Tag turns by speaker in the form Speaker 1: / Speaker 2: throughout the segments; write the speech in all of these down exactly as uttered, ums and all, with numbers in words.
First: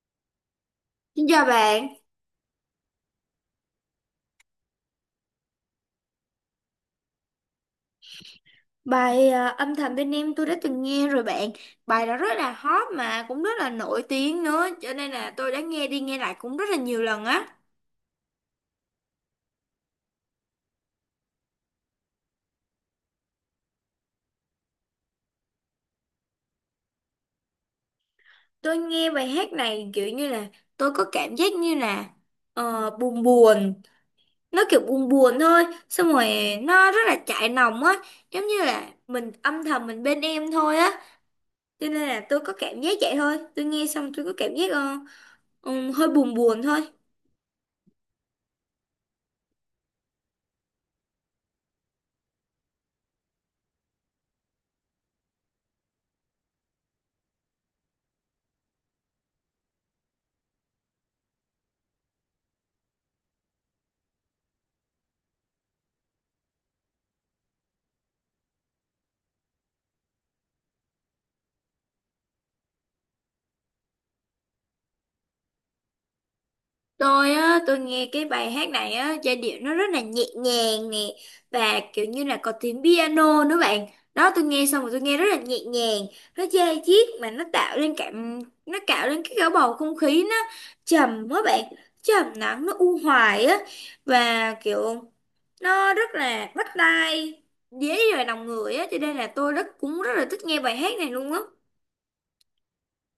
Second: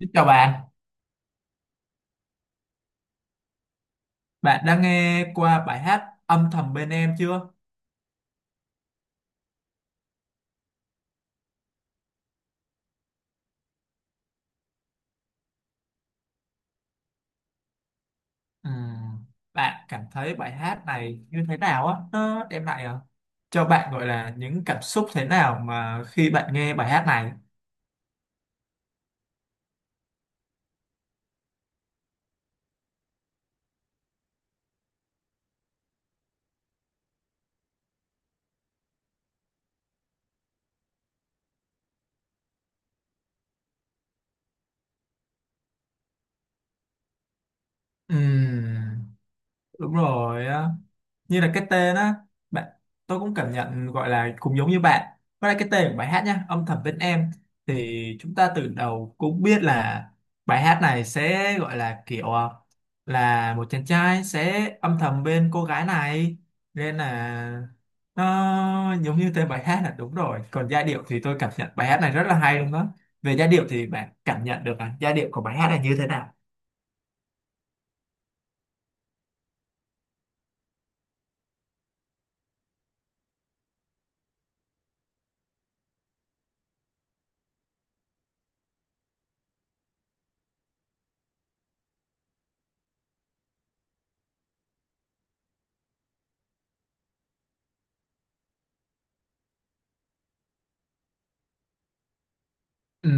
Speaker 1: Xin chào bạn,
Speaker 2: Xin chào bạn,
Speaker 1: bạn đã nghe qua bài hát Âm thầm bên em chưa?
Speaker 2: bài à, âm thầm bên em tôi đã từng nghe rồi bạn. Bài đó rất là hot mà cũng rất là nổi tiếng nữa. Cho nên là tôi đã nghe đi nghe lại cũng rất là nhiều lần á.
Speaker 1: Ừm, Bạn cảm thấy bài hát này như thế nào á? Nó đem lại ờ, cho bạn gọi là những cảm xúc thế nào mà khi bạn nghe bài hát này?
Speaker 2: Tôi nghe bài hát này kiểu như là tôi có cảm giác như là ờ, buồn buồn. Nó kiểu buồn buồn thôi. Xong rồi nó rất là chạnh lòng á. Giống như là mình âm thầm mình bên em thôi á. Cho nên là tôi có cảm giác vậy thôi. Tôi nghe xong tôi có cảm giác ờ, ừ, hơi buồn buồn thôi.
Speaker 1: Ừm, Đúng rồi á, như là cái tên á, bạn. Tôi cũng cảm nhận gọi là cũng giống như bạn, với lại cái tên của bài hát nhá, âm thầm bên em, thì chúng ta từ đầu cũng biết là bài hát này sẽ gọi là kiểu ờ, là một chàng trai sẽ âm thầm bên cô gái này, nên là nó giống như tên bài hát là đúng rồi. Còn giai điệu thì tôi cảm nhận bài hát này rất là hay luôn đó. Về giai điệu thì bạn cảm nhận được à, giai điệu của bài hát này như thế nào?
Speaker 2: Tôi á, tôi nghe cái bài hát này á, giai điệu nó rất là nhẹ nhàng nè và kiểu như là có tiếng piano nữa bạn. Đó, tôi nghe xong rồi tôi nghe rất là nhẹ nhàng, nó da diết mà nó tạo lên cảm nó tạo lên cái cả bầu không khí, nó trầm quá bạn, trầm lắng, nó u hoài á và kiểu nó rất là bắt tai, dễ vào lòng người á, cho nên là tôi rất cũng rất là thích nghe bài hát này luôn á.
Speaker 1: Ừ,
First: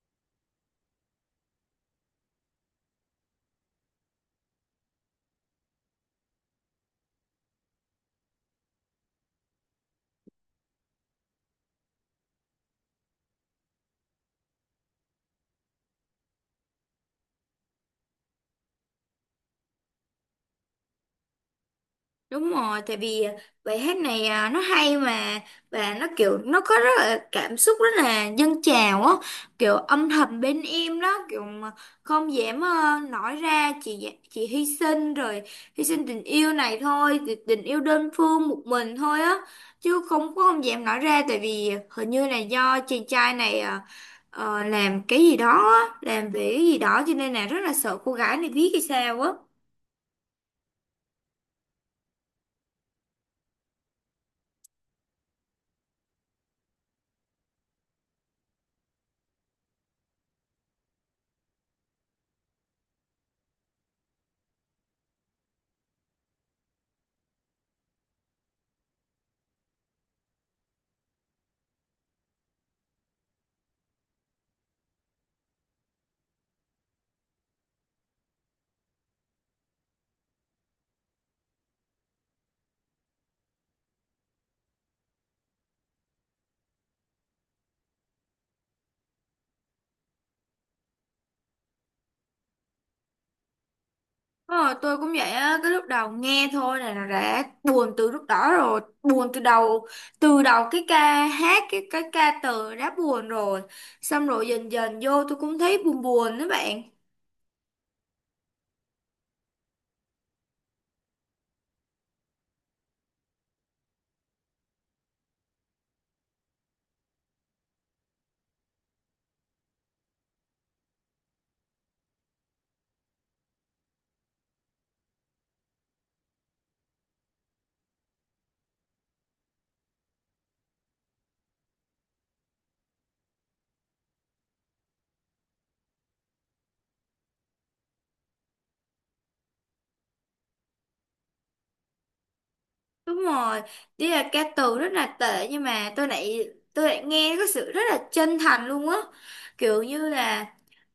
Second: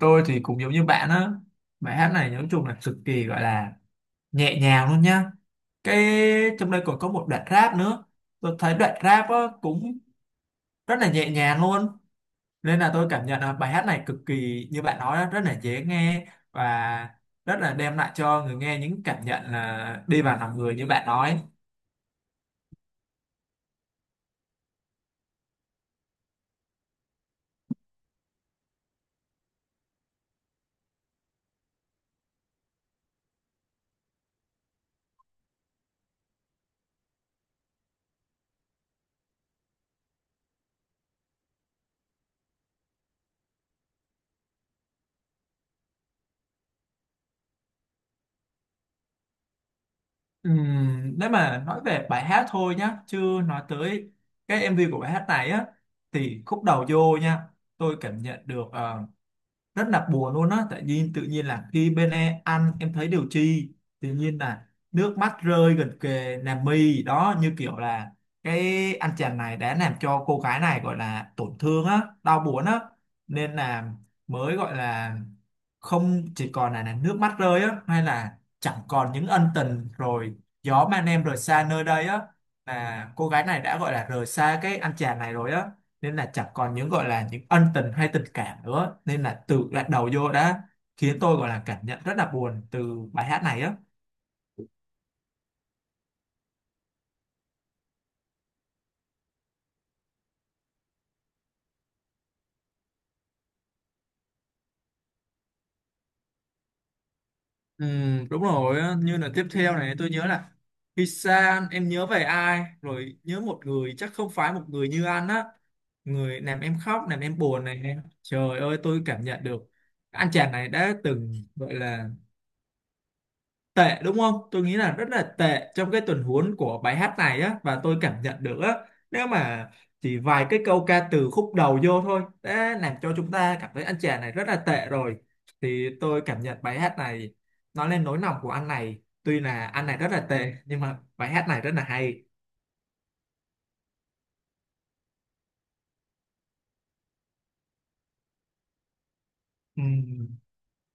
Speaker 1: tôi thì cũng giống như bạn á, bài hát này nói chung là cực kỳ gọi là nhẹ nhàng luôn nhá. Cái trong đây còn có một đoạn rap nữa, tôi thấy đoạn rap á, cũng rất là nhẹ nhàng luôn, nên là tôi cảm nhận là bài hát này cực kỳ như bạn nói á, rất là dễ nghe và rất là đem lại cho người nghe những cảm nhận là đi vào lòng người như bạn nói.
Speaker 2: Đúng rồi, tại vì bài hát này à, nó hay mà và nó kiểu nó có rất là cảm xúc, rất là dâng trào á, kiểu âm thầm bên em đó, kiểu mà không dám ờ, nói ra, chỉ dạ- chỉ hy sinh rồi, hy sinh tình yêu này thôi, thì tình yêu đơn phương một mình thôi á, chứ không có, không dám nói ra, tại vì hình như là do chàng trai này ờ, ờ, làm cái gì đó á, làm về cái gì đó, cho nên là rất là sợ cô gái này biết hay sao á.
Speaker 1: Ừ, nếu mà nói về bài hát thôi nhá, chứ nói tới cái em vi của bài hát này á, thì khúc đầu vô nha, tôi cảm nhận được ờ, rất là buồn luôn á, tại vì tự nhiên là khi bên em ăn em thấy điều chi, tự nhiên là nước mắt rơi gần kề làm mi đó, như kiểu là cái anh chàng này đã làm cho cô gái này gọi là tổn thương á, đau buồn á, nên là mới gọi là không chỉ còn là, là nước mắt rơi á, hay là chẳng còn những ân tình rồi, gió mang em rời xa nơi đây á, là cô gái này đã gọi là rời xa cái anh chàng này rồi á, nên là chẳng còn những gọi là những ân tình hay tình cảm nữa, nên là tự lại đầu vô đã khiến tôi gọi là cảm nhận rất là buồn từ bài hát này á.
Speaker 2: Ờ, tôi cũng vậy á, cái lúc đầu nghe thôi này là đã buồn từ lúc đó rồi, buồn từ đầu, từ đầu cái ca hát, cái cái ca từ đã buồn rồi. Xong rồi dần dần vô tôi cũng thấy buồn buồn đó bạn.
Speaker 1: Ừ, đúng rồi á, như là tiếp theo này tôi nhớ là khi xa anh, em nhớ về ai, rồi nhớ một người chắc không phải một người như anh á, người làm em khóc làm em buồn này em, trời ơi, tôi cảm nhận được anh chàng này đã từng gọi là tệ, đúng không? Tôi nghĩ là rất là tệ trong cái tuần huống của bài hát này á, và tôi cảm nhận được á, nếu mà chỉ vài cái câu ca từ khúc đầu vô thôi đã làm cho chúng ta cảm thấy anh chàng này rất là tệ rồi, thì tôi cảm nhận bài hát này nói lên nỗi lòng của anh này, tuy là anh này rất là tệ nhưng mà bài hát này rất là hay.
Speaker 2: Đúng rồi, đi là ca từ rất là tệ nhưng mà tôi lại tôi lại nghe có sự rất là chân thành luôn á. Kiểu như
Speaker 1: Ừm.
Speaker 2: là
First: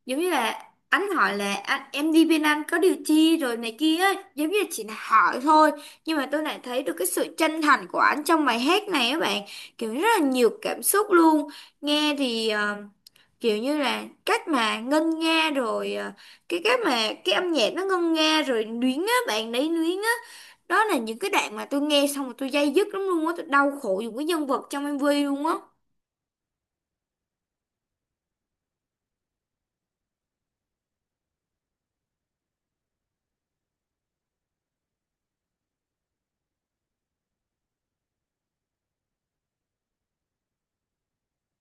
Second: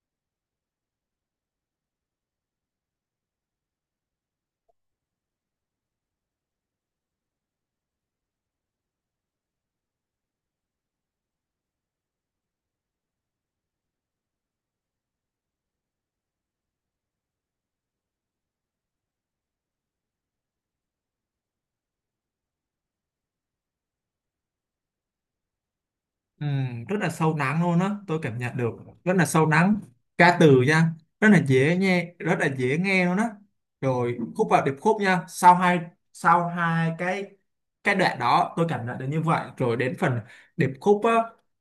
Speaker 2: giống như là anh hỏi là anh em đi bên anh có điều chi rồi này kia ấy. Giống như chỉ là hỏi thôi, nhưng mà tôi lại thấy được cái sự chân thành của anh trong bài hát này á bạn, kiểu rất là nhiều cảm xúc luôn. Nghe thì ờ, kiểu như là cách mà ngân nga rồi, ờ, cái cách mà cái âm nhạc nó ngân nga rồi luyến á bạn, đấy, luyến á. Đó là những cái đoạn mà tôi nghe xong rồi tôi day dứt lắm luôn á, tôi đau khổ dùng cái nhân vật trong em vê luôn á.
Speaker 1: Ừ, rất là sâu lắng luôn á, tôi cảm nhận được rất là sâu lắng. Ca từ nha, rất là dễ nghe, rất là dễ nghe luôn á. Rồi khúc vào điệp khúc nha, sau hai sau hai cái cái đoạn đó tôi cảm nhận được như vậy, rồi đến phần điệp khúc á,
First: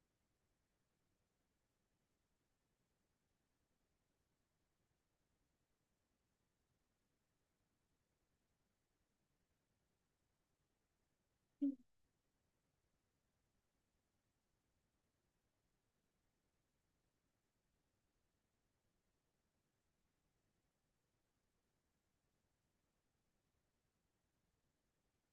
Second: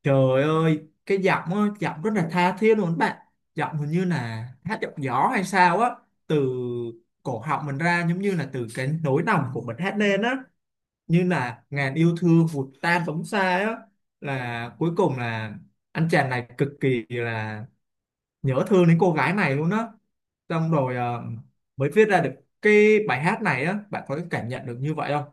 Speaker 1: trời ơi, cái giọng á, giọng rất là tha thiết luôn bạn. Giọng hình như là hát giọng gió hay sao á, từ cổ họng mình ra, giống như là từ cái nỗi lòng của mình hát lên á, như là ngàn yêu thương vụt tan phóng xa á, là cuối cùng là anh chàng này cực kỳ là nhớ thương đến cô gái này luôn á, xong rồi ờ, mới viết ra được cái bài hát này á. Bạn có cảm nhận được như vậy không?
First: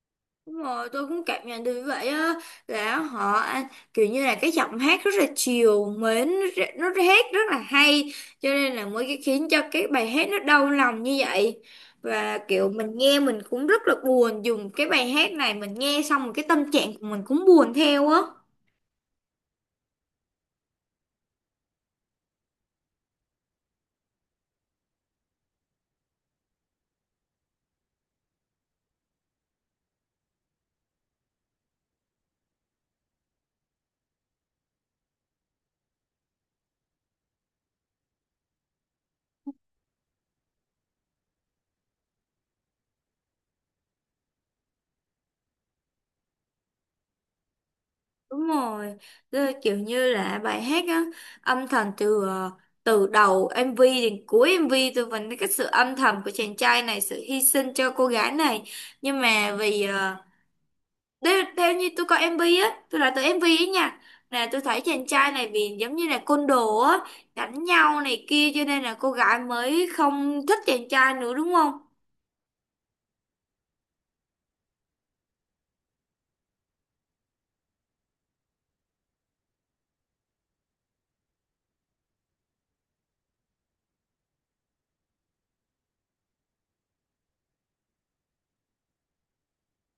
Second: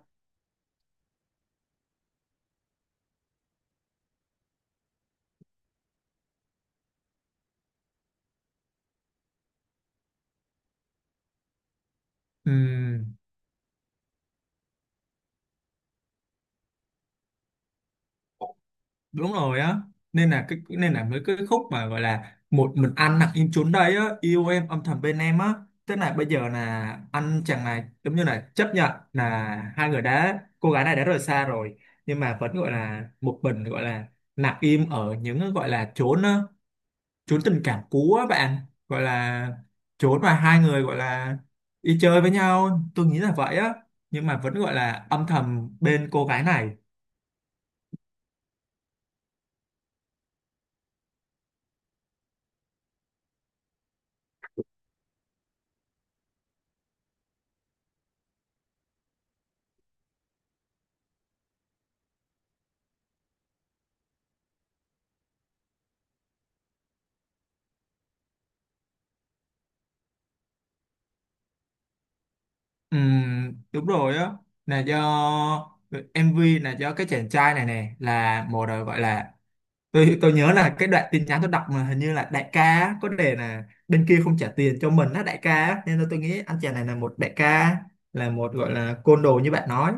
Speaker 2: Đúng rồi, tôi cũng cảm nhận được vậy á, là họ anh kiểu như là cái giọng hát rất là chiều mến, nó nó hát rất là hay, cho nên là mới cái khiến cho cái bài hát nó đau lòng như vậy. Và kiểu mình
Speaker 1: Ừm,
Speaker 2: nghe mình cũng rất là buồn dùng cái bài hát này, mình nghe xong rồi cái tâm trạng của mình cũng buồn theo á.
Speaker 1: Đúng rồi á, nên là cái nên là mấy cái khúc mà gọi là một mình anh nặng im chốn đây á, yêu em âm thầm bên em á, thế là bây giờ là anh chàng này giống như là chấp nhận là hai người đã, cô gái này đã rời xa rồi, nhưng mà vẫn gọi là một mình, gọi là nặng im ở những gọi là chốn á, chốn tình cảm cũ á bạn, gọi là chốn mà hai người gọi là đi chơi với nhau, tôi nghĩ là vậy á, nhưng mà vẫn gọi là âm thầm bên cô gái này.
Speaker 2: Đúng rồi, tức kiểu như là bài hát á, âm thầm từ ờ, từ đầu em vê đến cuối em vê tôi vẫn thấy cái sự âm thầm của chàng trai này, sự hy sinh cho cô gái này. Nhưng mà vì ờ, theo, theo như tôi coi em vê á, tôi là từ em vê ấy nha, là tôi thấy chàng trai này vì giống như là côn đồ á, đánh nhau này kia, cho nên là cô gái mới không thích chàng trai nữa, đúng không?
Speaker 1: Ừm, đúng rồi á, là do mờ vê, là do cái chàng trai này nè là một đời gọi là, tôi tôi nhớ là cái đoạn tin nhắn tôi đọc mà hình như là đại ca á, có đề là bên kia không trả tiền cho mình á, đại ca á. Nên là tôi nghĩ anh chàng này là một đại ca, là một gọi là côn đồ như bạn nói,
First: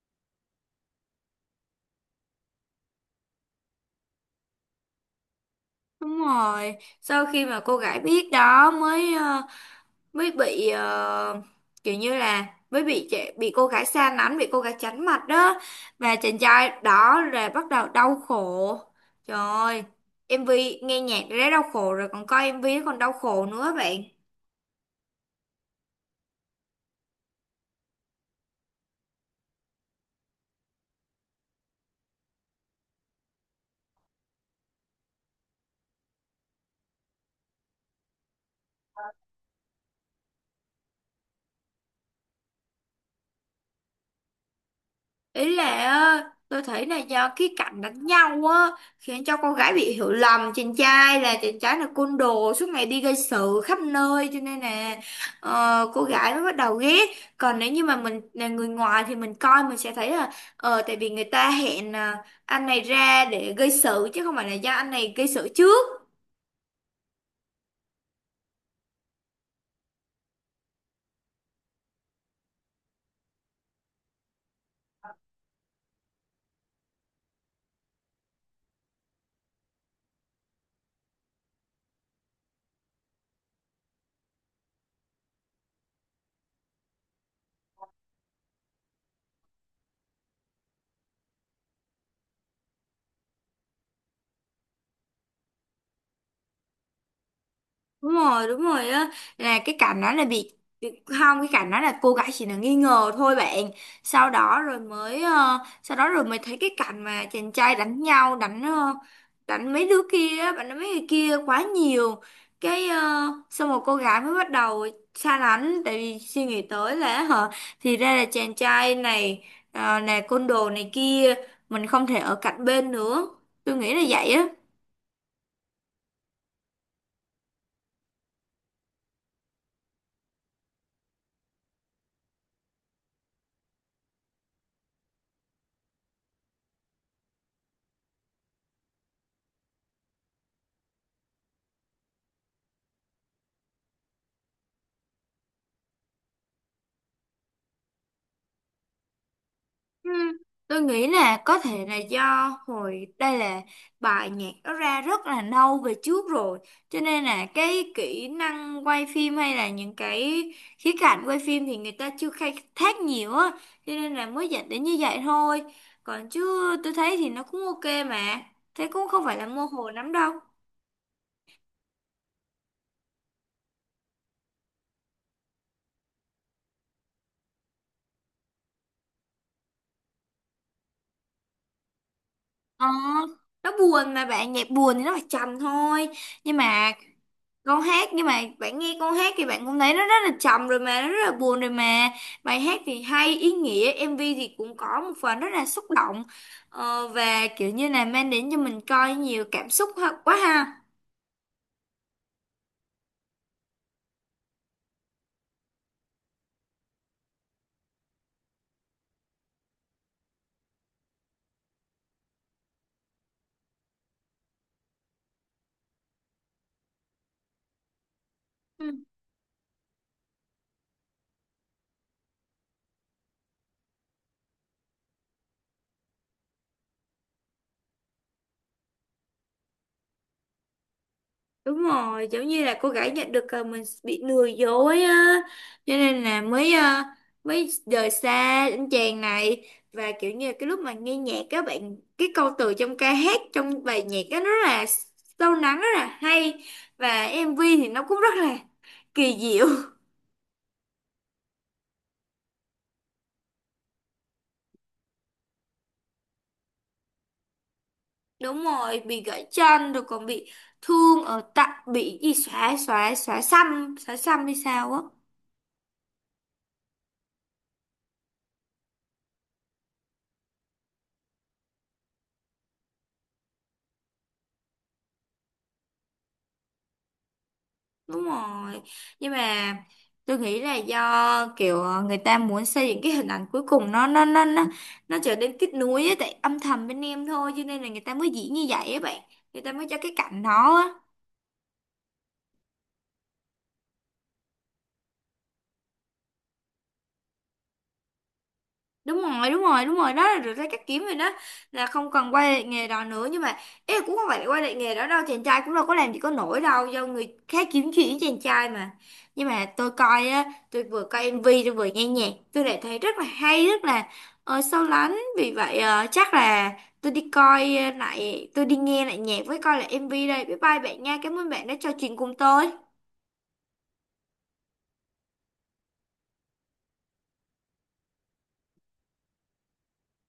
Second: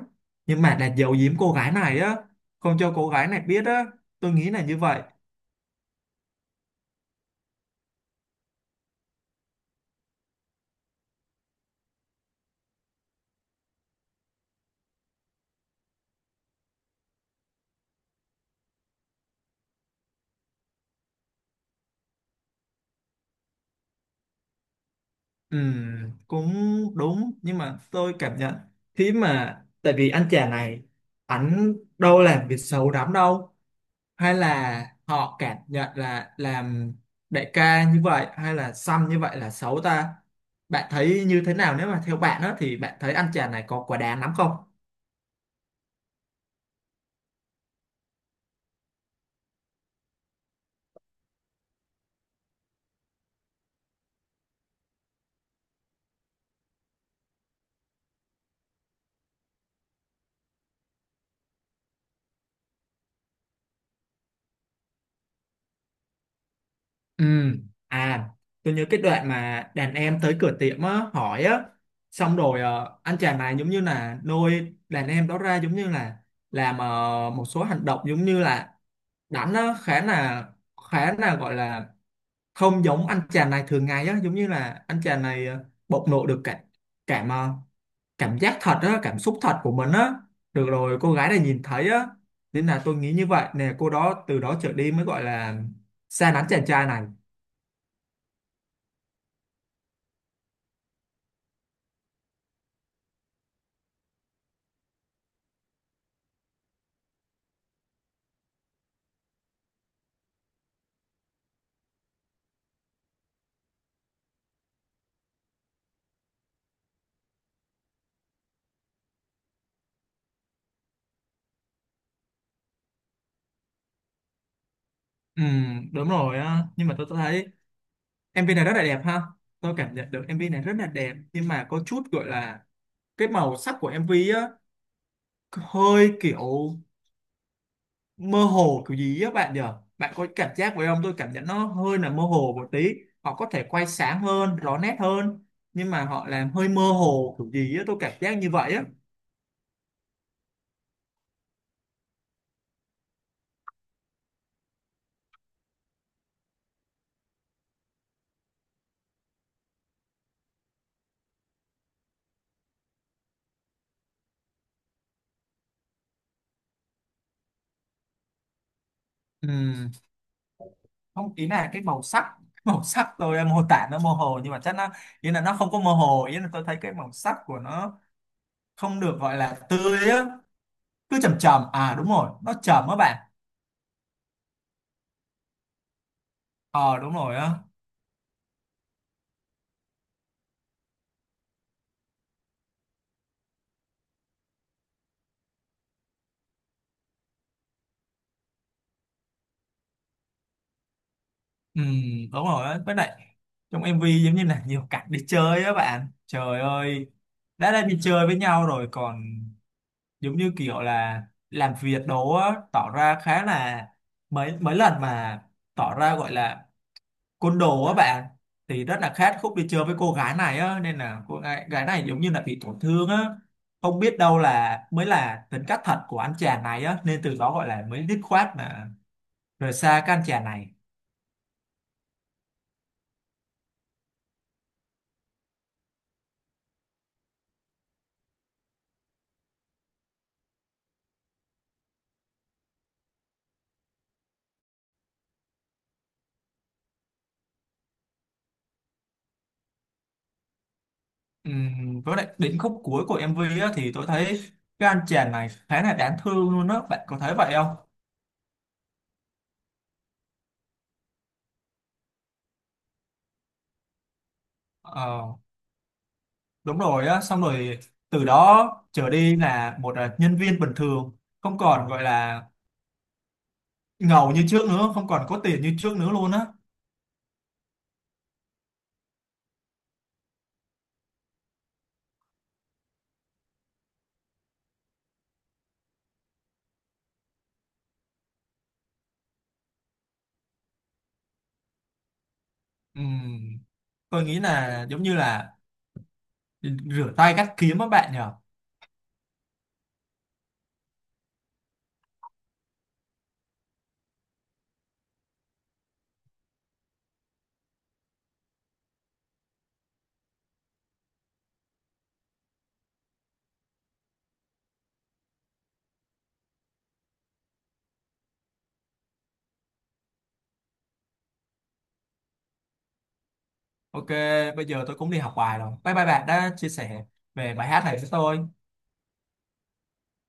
Speaker 1: nhưng mà là giấu giếm cô gái này á, không cho cô gái này biết á. Tôi nghĩ là như vậy.
Speaker 2: Đúng rồi, sau khi mà cô gái biết đó mới ờ, mới bị ờ, kiểu như là mới bị trẻ- bị cô gái xa lánh, bị cô gái tránh mặt đó, và chàng trai đó là bắt đầu đau khổ. Trời ơi, em vê nghe nhạc đã đau khổ rồi còn coi em nó còn đau khổ nữa bạn.
Speaker 1: Ừ, cũng đúng, nhưng mà tôi cảm nhận khi mà tại vì anh chàng này ảnh đâu làm việc xấu lắm đâu, hay là họ cảm nhận là làm đại ca như vậy hay là xăm như vậy là xấu ta? Bạn thấy như thế nào, nếu mà theo bạn đó thì bạn thấy anh chàng này có quá đáng lắm không?
Speaker 2: Ý là á, tôi thấy là do cái cảnh đánh nhau á khiến cho con gái bị hiểu lầm chàng trai, là chàng trai là côn đồ suốt ngày đi gây sự khắp nơi, cho nên là ờ, cô gái mới bắt đầu ghét. Còn nếu như mà mình là người ngoài thì mình coi mình sẽ thấy là ờ tại vì người ta hẹn à, anh này ra để gây sự chứ không phải là do anh này gây sự trước.
Speaker 1: Ừ. À, tôi nhớ cái đoạn mà đàn em tới cửa tiệm á, hỏi á, xong rồi ờ, anh chàng này giống như là nuôi đàn em đó ra, giống như là làm ờ, một số hành động, giống như là đánh á, khá là, khá là gọi là không giống anh chàng này thường ngày á, giống như là anh chàng này ờ, bộc lộ được cả cảm ờ, cảm giác thật á, cảm xúc thật của mình á, được rồi cô gái này nhìn thấy á, nên là tôi nghĩ như vậy nè, cô đó từ đó trở đi mới gọi là xa lánh chàng trai này.
Speaker 2: Đúng rồi, đúng rồi á, là cái cảnh đó là bị, không, cái cảnh đó là cô gái chỉ là nghi ngờ thôi bạn. Sau đó rồi mới ờ, sau đó rồi mới thấy cái cảnh mà chàng trai đánh nhau, đánh ờ, đánh mấy đứa kia á, bạn, đánh mấy người kia quá nhiều cái. ờ, Xong rồi cô gái mới bắt đầu xa lánh, tại vì suy nghĩ tới là, hả, thì ra là chàng trai này ờ, là côn đồ này kia, mình không thể ở cạnh bên nữa. Tôi nghĩ là vậy á.
Speaker 1: Ừ, đúng rồi á, nhưng mà tôi tôi thấy em MV này rất là đẹp ha. Tôi cảm nhận được em MV này rất là đẹp nhưng mà có chút gọi là cái màu sắc của em MV á hơi kiểu mơ hồ kiểu gì á bạn nhỉ? Bạn có cảm giác vậy không? Tôi cảm nhận nó hơi là mơ hồ một tí. Họ có thể quay sáng hơn, rõ nét hơn, nhưng mà họ làm hơi mơ hồ kiểu gì á, tôi cảm giác như vậy á.
Speaker 2: Ừ, tôi nghĩ là có thể là do hồi đây là bài nhạc nó ra rất là lâu về trước rồi, cho nên là cái kỹ năng quay phim hay là những cái khía cạnh quay phim thì người ta chưa khai thác nhiều á, cho nên là mới dẫn đến như vậy thôi. Còn chứ tôi thấy thì nó cũng ok mà, thế cũng không phải là mơ hồ
Speaker 1: Ừ,
Speaker 2: lắm đâu.
Speaker 1: không, ý là cái màu sắc màu sắc tôi mô tả nó mơ hồ nhưng mà chắc nó, ý là nó không có mơ hồ, ý là tôi thấy cái màu sắc của nó không được gọi là tươi á, cứ chầm chầm, à đúng rồi, nó
Speaker 2: Ờ,
Speaker 1: chầm á bạn.
Speaker 2: nó buồn mà bạn, nhạc buồn thì nó phải trầm thôi, nhưng mà
Speaker 1: Ờ đúng rồi á.
Speaker 2: con hát, nhưng mà bạn nghe con hát thì bạn cũng thấy nó rất là trầm rồi mà, nó rất là buồn rồi mà. Bài hát thì hay ý nghĩa, em vê thì cũng có một phần rất là xúc động, ờ, và kiểu như là mang đến cho mình coi nhiều cảm xúc ha- quá ha.
Speaker 1: Ừ, đúng rồi á, với lại trong em vi giống như là nhiều cảnh đi chơi á bạn, trời ơi, đã đang đi chơi với nhau rồi còn giống như kiểu là làm việc đồ á, tỏ ra khá là, mấy mấy lần mà tỏ ra gọi là côn đồ á bạn, thì rất là khát khúc đi chơi với cô gái này á, nên là cô gái, gái này giống như là bị tổn thương á, không biết đâu là mới là tính cách thật của anh chàng này á, nên từ đó gọi là mới dứt khoát mà rời xa cái anh chàng này.
Speaker 2: Đúng rồi, giống như là cô gái nhận được ờ, mình bị lừa dối á, cho nên là mới ờ, mới rời xa anh chàng này. Và kiểu như là cái lúc mà nghe nhạc các bạn, cái câu từ trong ca hát, trong bài nhạc á, nó rất là sâu lắng, rất là hay, và em MV thì nó cũng rất là kỳ diệu.
Speaker 1: Ừm, với lại đến khúc cuối của em vi á thì tôi thấy cái anh chàng này khá là đáng thương luôn á. Bạn có thấy vậy không?
Speaker 2: Đúng rồi, bị gãy chân rồi còn bị thương ở tặng, bị gì, xóa xóa xóa xăm, xóa xăm hay sao á.
Speaker 1: ờ, Đúng rồi á, xong rồi từ đó trở đi là một à, nhân viên bình thường, không còn gọi là ngầu như trước nữa, không còn có tiền như trước nữa luôn á.
Speaker 2: Đúng rồi. Nhưng mà tôi nghĩ là do kiểu ờ, người ta muốn xây dựng cái hình ảnh cuối cùng, nó nó nó nó nó trở nên kết nối ấy, tại âm thầm bên em thôi, cho nên là người ta mới diễn như vậy á bạn. Người ta mới cho cái cảnh đó á.
Speaker 1: Ừm, tôi nghĩ là giống như là rửa tay cắt kiếm các bạn nhờ.
Speaker 2: Đúng rồi đúng rồi đúng rồi, đó là được cái cách kiếm rồi đó, là không cần quay lại nghề đó nữa, nhưng mà ý là cũng không phải là quay lại nghề đó đâu, chàng trai cũng đâu có làm gì có nổi đâu, do người khác kiếm chuyện với chàng trai mà. Nhưng mà tôi coi á, tôi vừa coi em vê tôi vừa nghe nhạc, tôi lại thấy rất là hay, rất là ờ, sâu lắng. Vì vậy ờ, chắc là tôi đi coi lại, tôi đi nghe lại nhạc với coi lại em vê đây. Bye bye bạn nha, cảm ơn bạn đã trò chuyện cùng tôi.
Speaker 1: Ok, bây giờ tôi cũng đi học bài rồi. Bye bye bạn đã chia sẻ về bài hát này với tôi.